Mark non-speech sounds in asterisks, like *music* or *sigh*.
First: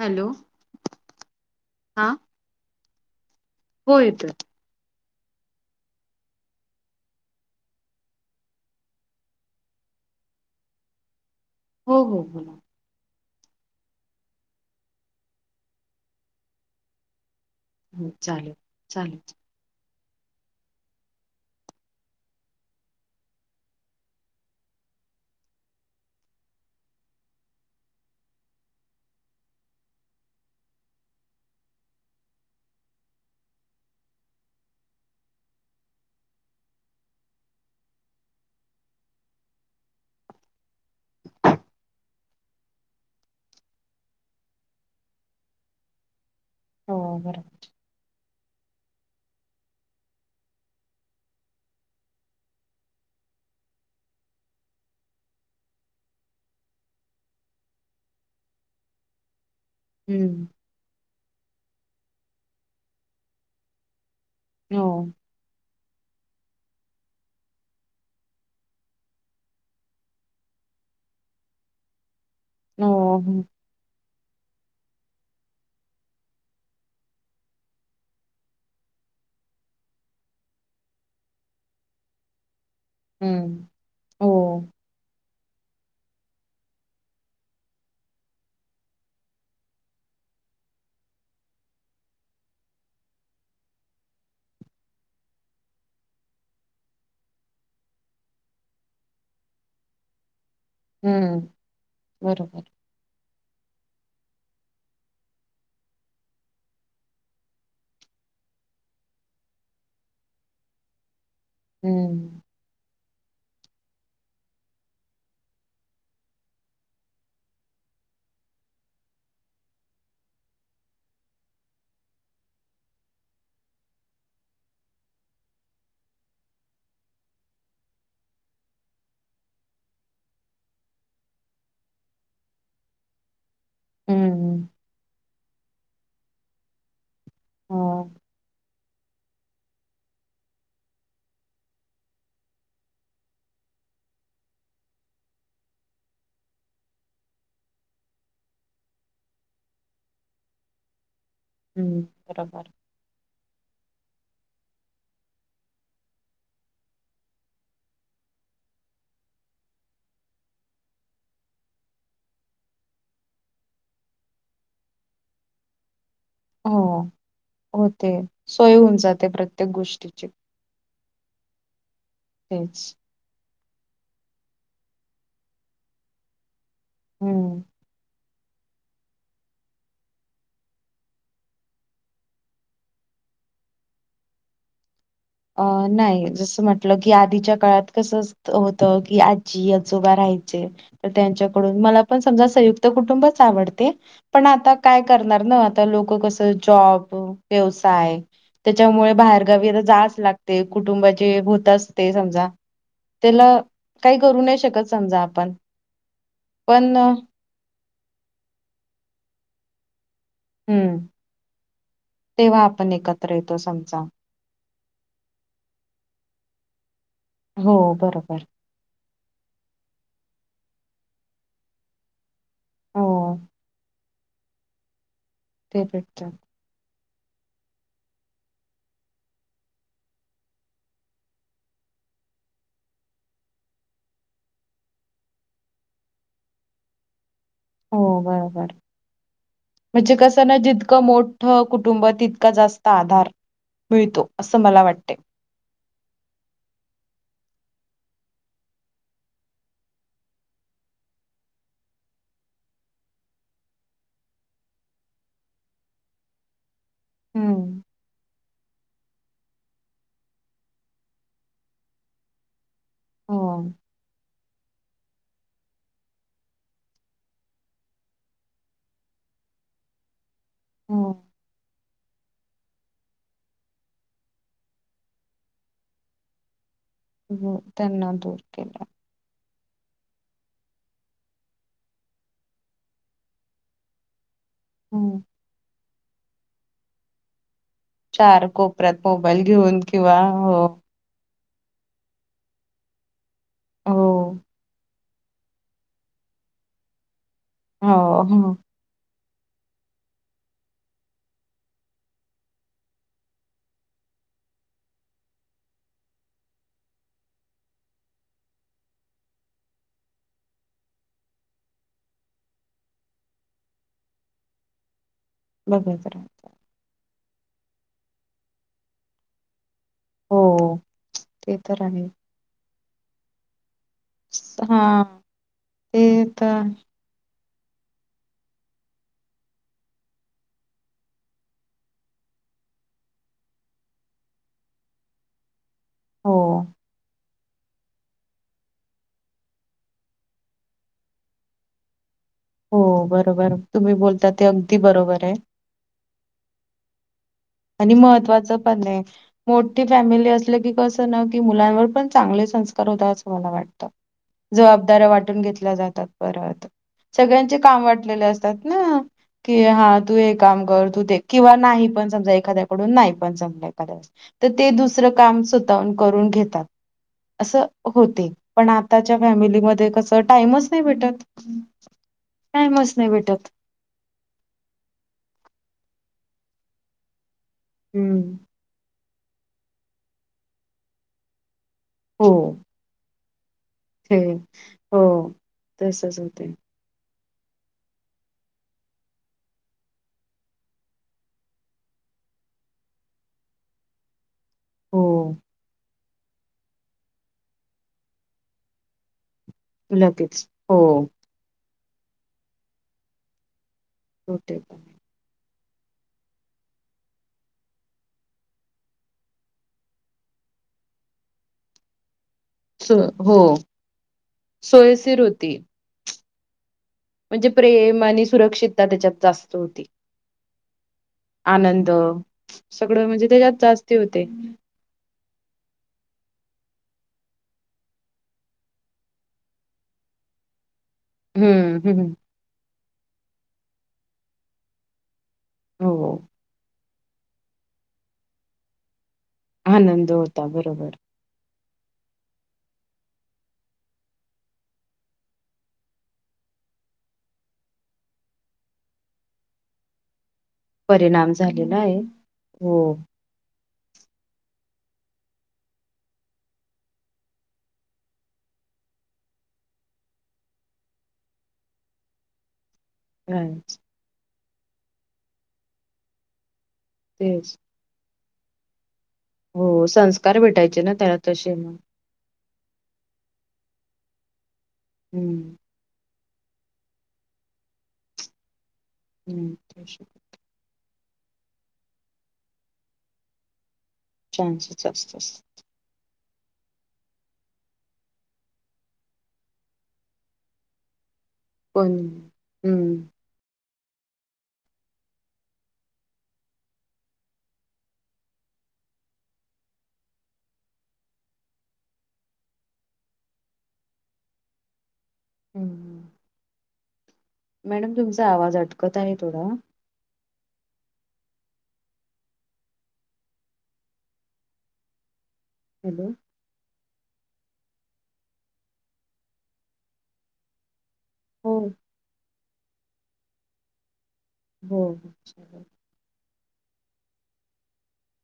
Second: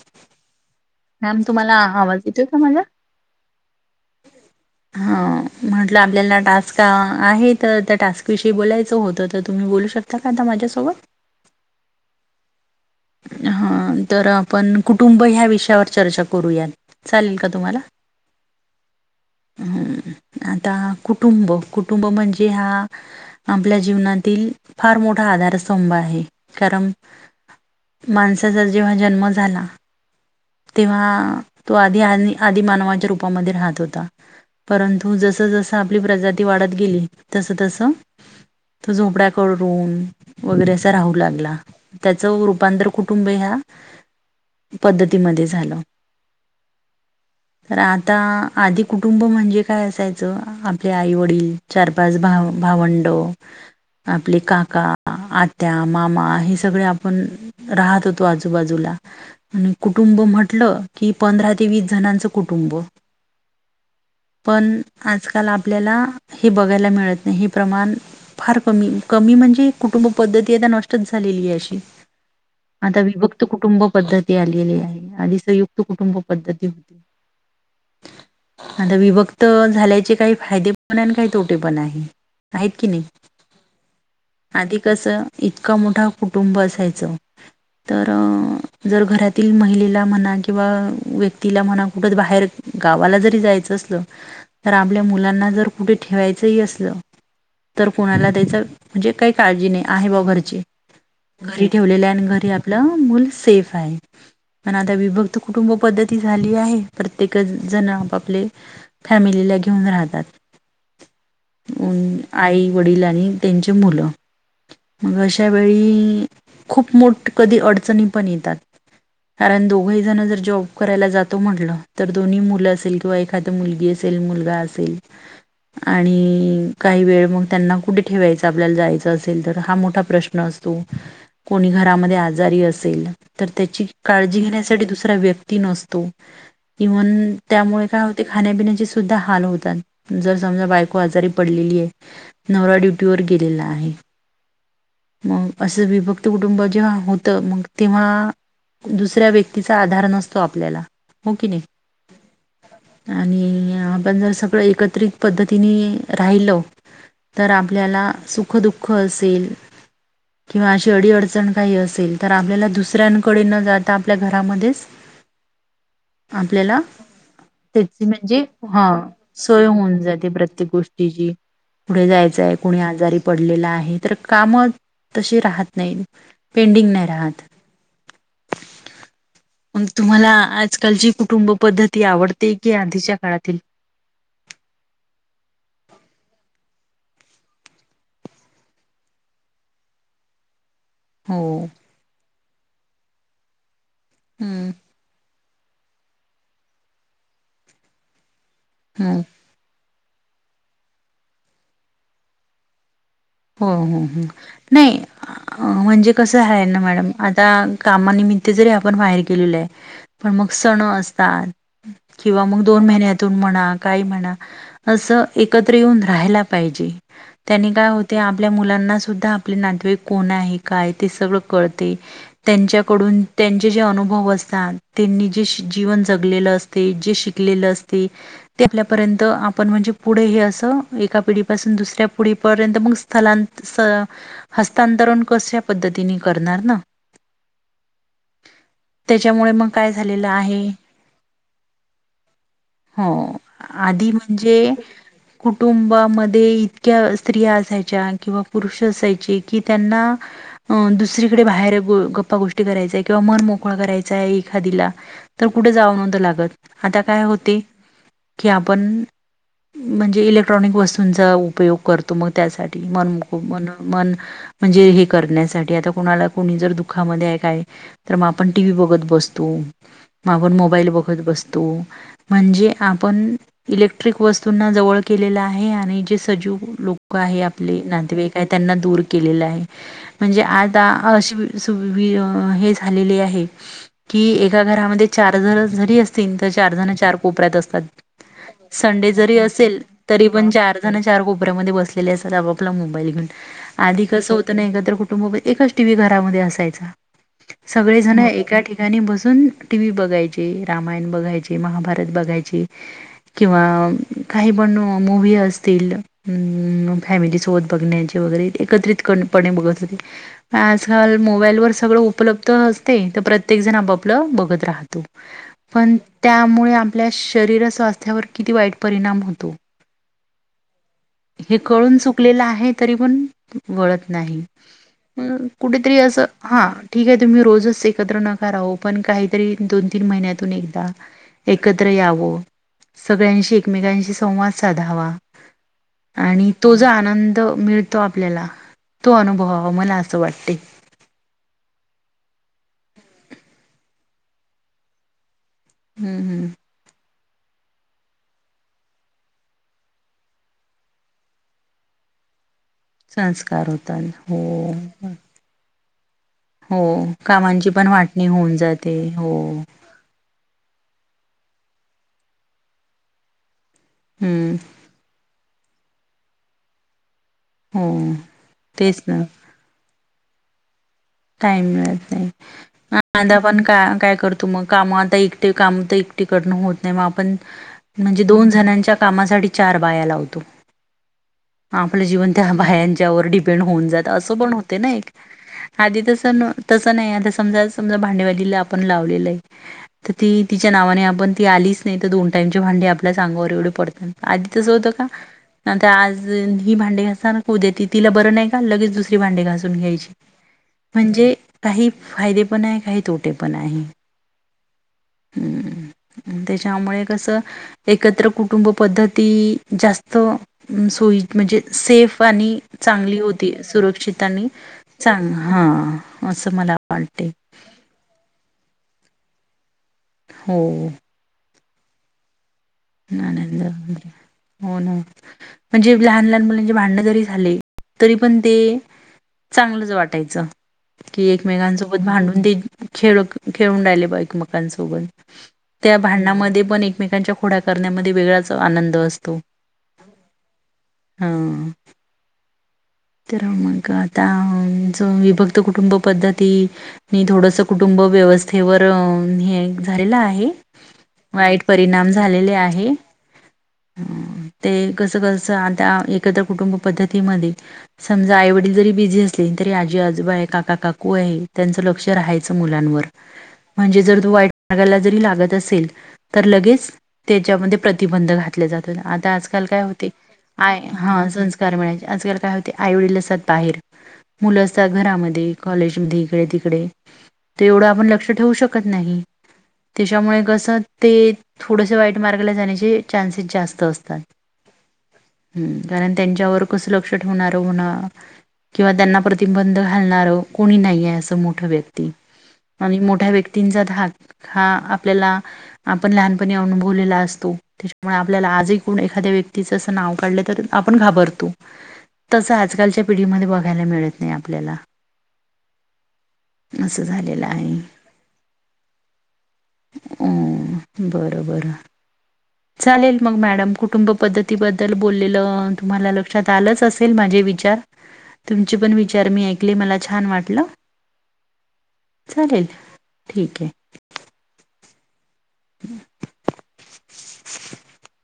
Hello ma'am तुम्हाला हा आवाज येतोय, का माझा? हो, येतोय. हा. म्हटलं आपल्याला टास्क आहे, तर त्या टास्क विषयी बोलायचं होतं तर तुम्ही बोलू शकता का? माझ्या सोबत. हो हो, बोला. हा तर आपण कुटुंब ह्या विषयावर चर्चा करूया चालेल, का? तुम्हांला हो चालेल चालेल. हम्म.... आता कुटुंब. कुटुंब म्हणजे हा आपल्या जीवनातील फार मोठा आधारस्तंभ आहे कारण माणसाचा जेव्हा जन्म झाला. तेव्हा तो आधी आधीमानवाच्या रूपामध्ये राहत होता. परंतु जस-जस आपली प्रजाती वाढत गेली तस-तस तो झोपड्या करून वगैरे अस राहू लागला त्याच रूपांतर कुटुंब ह्या पद्धतीमध्ये झालं. हो बरोबर. तर आता आधी कुटुंब म्हणजे काय असायचं, आपले आई-वडील चार, पाच भाव-भावंड आपले काका, आत्या, मामा हे सगळे आपण राहत होतो आजूबाजूला आणि कुटुंब हम्म म्हटलं की पंधरा ते वीस जणांचं कुटुंब. पण हो आजकाल आपल्याला हे बघायला मिळत नाही हे प्रमाण फार कमी-कमी म्हणजे कुटुंब पद्धती आता नष्टच झालेली आहे अशी. आता हो हम्म विभक्त कुटुंब पद्धती आली आहे. आधी संयुक्त कुटुंब पद्धती होती. आता विभक्त झाल्याचे काही फायदे पण आहे. आणि काही तोटे पण आहे. आहेत कि नाही. हम्म, हो आधी कसं इतकं मोठ कुटुंब असायचं. *inaudible* तर जर घरातील महिलेला म्हणा किंवा व्यक्तीला म्हणा कुठच बाहेर गावाला जरी जायचं असल. तर आपल्या मुलांना जर कुठे ठेवायचंही असलं तर कुणाला त्याच म्हणजे काही काळजी नाही आहे बाबा घरचे हम्म घरी ठेवलेलं आणि घरी बरोबर आपलं मूल सेफ आहे. पण आता विभक्त कुटुंब पद्धती झाली आहे. प्रत्येक जण आपआपले फॅमिलीला घेऊन घेऊन राहतात. हम्म आई-वडिल आणि त्यांची मुलं मग अशावेेळी खुप मोठ कधी अडचणी पण येतात. कारण दोघही जण जर जॉब करायला जातो म्हटलं तर दोन्ही मुलं असेल किंवा एखादी मुलगी असेल मुलगा असेल आणि काही वेळ मग त्यांना कुठे ठेवायच आपल्याला जायचं असेल तर हा मोठा प्रश्न असतो‌. कोणी घरामध्ये आजारी असेल तर त्याची काळजी हम्म घेण्यासाठी दुसरा व्य कृति नसतो, इव्हन त्यामुळे काय हो होते खाण्यापिण्याचे सु सुद्धा हाल होतात जर समजा बायको आजारी पडलेली आहे नवरा ड्युटी वर गेलेला आहे मग असे विभक्त कुटुंब जे आहोत मग तेव्हा दुसऱ्या व्यक्तीचा आधार नसतो आपल्याला हो कि हम्म बरोबर नाही आणि आपण जर सगळं एकत्रित पद्धतीने राहिलो तर आपल्याला सुख-दुःख असेल किंवा अशी अडी-अडचण काही असेल तर आपल्याला दुसऱ्यांकडे न जाता आपल्या घरामध्येच आपल्याला हो त्याची होते म्हणजे सोय हा होऊन जाते सोय प्रत्येक होऊन गोष्टीची जाते प्रत्येक गोष्टी ची पुढे जायचंय, कोणी तेच आजारी पडलेला आहे हे तर काम तशी राहत नाही, पेंडींग नाही राहत *inaudible* हम्म मग तुम्हाला आजकालची कुटुंब पद्धती आवडते की आधीच्या काळातील? *inaudible* अ नाही जसं म्हटलं की आधीच्या काळात कसं होत की आजी-आजोबा राहा यचे. हो त्यांच्याकडून मला पण समजा संयुक्त कुटुंबच आवडते पण हम्म आता काय करणार आता लोकं कसं जॉब व्यवयाय त्याच्यामुळे हम्म बाहेरगावी अस जास्त लागते कुटुंबाचे होत असते समजा त्याला हो, हो, काही हो. करू शकत नाही समजा आपण म्हणजे कस आहे ना पण अ, मॅडम आता कामानिमित्त जरी आपण बाहेर गेलेलं आहे पण मग सण हम्म असतात किंवा तेव्हा मग दोन आपण महिन्यातून एकत्र येतो म्हणा समजा काही म्हणा असं एकत्र येऊन राहायला पाहिजे त्यांनी हो काय होत ते बरोबर आपल्या मुलांना सुद्धा आपले नातेवाईक कोण आहे, काय ते सगळं कळते हो त्यांच्याकडून त्यांचे जे अनुभव असतात, त्यांनी जे ते जीवन भेटतात जगलेलं असते जे पिकलेले असते ते आपल्यापर्यंत आपण म्हणजे पुढे हे असं एका पिढीपासून दुसऱ्या पि ढीपर्यंत मग स्थलांतर, हस्तांतरण कशा पद्धतीने करणार ना? हो बरोबर. त्याच्यामुळे मग काय म्हणजे झालेलं कसं ना आहे जितकं मोठ कुटुंब तितकं जास्त हो आधार. आधी मिळतो असं म्हणजे मला वाटते. कुटुंबामध्ये इतक्या स्त्रिया असायच्या किंवा पुरुष असायचे कि त्यांना अ दुसरीकडे बाहेर गप्पागोष्टी कराय चय किंवा मन मोकळ करायचा एखादीला तर कुठे जाव नव्हत लागत. आता काय होते हम्म. की आपण म्हणजे इलेक्ट्रॉनिक वस्तूंचा उपयोग करतो मग त्यासाठी मन को हो. मनो मन म्हणजे हे करण्यासाठी आता कोणाला कोणी जर दुःखामध्ये आहे काय तर मग आपण टी व्ही बघत बसतो. मग आपण मोबाईल हो, बघत बसतो. म्हणजे आपण इलेक्ट्रिक वस्तुनां जवळ केलेलं आहे आणि जे सजीव लोक लोक आहे हो आपले, त्यांना दूर नातेवाईक आहे त्यांना केलं. दूर केलेला आहे. म्हणजे आता अशी सुवि हे झालेली आहे की एका घरामध्ये हं. चार जण जरी असतील, तर चार जण चार कोपऱ्यात असतील. चार तात. कोपऱ्यात संडे जरी मोबाईल घेऊन असेल किंवा तरी पण हो, चार जण चार कोप पऱ्यामध्ये बसलेले असतात आपापला मोबाईल घेउन, हो, आधी कसं होतंना एकत्र कुटु टुंब म एकच टी व्ही घरामधे असायचा हो, सगळेजण हो. एका ठिकाणी बसु सून टीवी बगायचे, रामायण बघायचे, महाभारत बघायचे किंवा आं काही पण म मूवी असतील असतील फॅमिली सोबत बघण्याचे वगैरे एकत्रितकणपणे बघत होती आंजकाल मोबाईल वर सगळं उपलब्ध असते तर प्रत्येक जण आपापल बघत राहतो. पण बघत राहत. त्यामुळे आपल्या शरीर स्वास्थ्यावर किती वाईट परिणाम होतो. हो. ते हे तर कळून आहे. चुकलेलं आहे तरी पण वळत नाही हां कुठेतरी ते अस तर हां ठीकाय तुम्ही रोज जसं एकत्र नका राहुपण काहीतरी दोन, तीन महिन्यातून एकदा एकत्र यावं, सगळ्यांशी, एकमेकांशी संवाद साधावा. हो, आणि तो जो आनं द मिळतो आपल्याला तो अनुभवावा मला असं वाटते. *inaudible* हो बरोबर तुम्ही बोलताते अगदी बरोबराय. हम्म हम्म. आणि महत्त्वाचं पणं आहे मोठी फॅमिली असलंकी कसंना की मुलांवर पण चांगले संस् स्कार होता असं मला संस्कार वाटतं होतात हो जबाबदाऱ्या वाटून घेतल्या जात बर वाटत हो सगळ्यांचे कामांची काम पण वाटलेले वाटणी होऊन जाते असतातना हो की हां तू हे काम कर, तू ते किंवा नाही पण समजा एखाद्याकडून नाय पण जमलय करायच तर हम्म ते दुसरं काम स्व ताहून करून घेतात असं हो होतंय. पण तेच आताच्या फमिलीमध्ये कस टाइमच नाही भेटत. टाईम मिळत नाई टाइमच पण नाही आता भेटत. आपण कां काय करतो मग काम आता एकटी काम ते एकटीकडन होत नाही म आपण म्हणजे हम्म दोन जनांच्या कामासाठी चार बाया लावतो. आंपलं हो जीवन त्या बायांच्यावर डि पेन्ड होऊन जात ते असंपण होतेना हो. एक आदी तसच तस होते न तसन नाई आता समजा समजा भांडेवालीला आपण लावलेलाय तर ती तिच्या नावाने आपण ती आलीच नाही तर दोन टाईमची भांडी आपल्याच अंगावर एवढी पडतात आधी तसं होतं हो का? आजं ही भांडे घासणार, अन् उद्या ती तिला बरं नाही का लगेच दुसरी भांडे घासून घ्यायची. लगेच हो म्हणजे काही फायदे पण आहे, काही तोटे पण आहे. हो तेेपण आहे. *inaudible* तेच्यामुळे कसं एकत्र कुटुंब पद्धती जास्त अं सो व्यीत म्हंजे सेफ आणि सो चांगली हो होती सुरक्षित आणि सोयशीर चांगली होती. हं असं मला म्हणजे प्रेम आणि सुरक्षितता त्याच्यात जास्त होती. हो. आनंद, सगळं म्हणजे त्याच्यात लहानांना जास्ती होते. होना म्हणजे लहान-लहान मुलान ची भांड्ंण जरी झाली तरी पण ते चांगलच वाटायच. कि हम्म, एकमेकांसोबत हम्म. भांडून दे, खेळूक खेळून राहिले पायजे एकमेकांसोबत. हो, त्या भांडणामध्ये पण एकमेकांच्या खोड्या करण्यामध्ये वेगळाच आनंद असतो आनंद होता बरोबर. हा तर मग आतां ज विभक्त कुटुंब पद्धती मी थोडंसं कुटुं ब व्यवस्थेवरं हे एक झालेला आहे. परिणाम वाईट झालेला आहे. परिणाम झालेले हो, आहे. ते कसं-कसं आंता एकत्र कुटुंब पद्धतीमध्ये समजा आई-वडील जरी बिझी असले तरी आजी-आजोबा, काका-काकू आहे त्यांचं लक्ष राहायचं मुल पल्यांनवर कायच म्हणजे जर तू वाईट नादाला जरी लागत असेल तर लगेच *inaudible* तेच. त्याच्यामंदे प्रतिबंध घातले जात. आता आजकाल काय हो, होते संस्कार आय भेटायचे ना त्याला हा तसे मग. संस्कार मिळायचे आजकाल ते आईवडील असात बाहेर मुलं असतात हम्म, घरामध्ये कॉलेजमध्ये ईकडे तिकडे तर एवढं आपण लक्ष ठेवू शकत नाही हम्म. तसे तच्यामुळे कसं ते थोडसं वाईट मार्गाला जाण्याची चान्सेस जास्त असते. चान्सेस जास्त असतात. त्यांच्यावर कसं लक्ष होणार होना किंवा त्यांना प्रतिबंध घालणार कोणी नाहीेये अस ठ मोठया पण व्यक्ती हम्म, आणि मोठ्या व्यक्ति तीनचा धाक हा आपल्याला आपण लहानपणी अनुभवलेला असतो त्याच्यामुळे आपल्याला *unintelligible* ज एखाद्या व्यक्तीचं असं नाव काढलं तर आपण घाबरतो. तसं आजकालच्या पिढीमध्ये बघायला मिळत नाही आपल्याला हम्म हम्म असं झालेलं आहे मॅडम तुमचा आवाज अटकत आहे थोडा अ बरं बरं चालेल मग मॅडम कुटुंब पद्धतीबद्दल बोललेलं हॅलो, तुम्हाला लक्षात आलंच असेल माझे विचार तुमचे पण विचार मी ऐकले मला छान वाटलं. हो. चालेल ठीकये. हो हो ह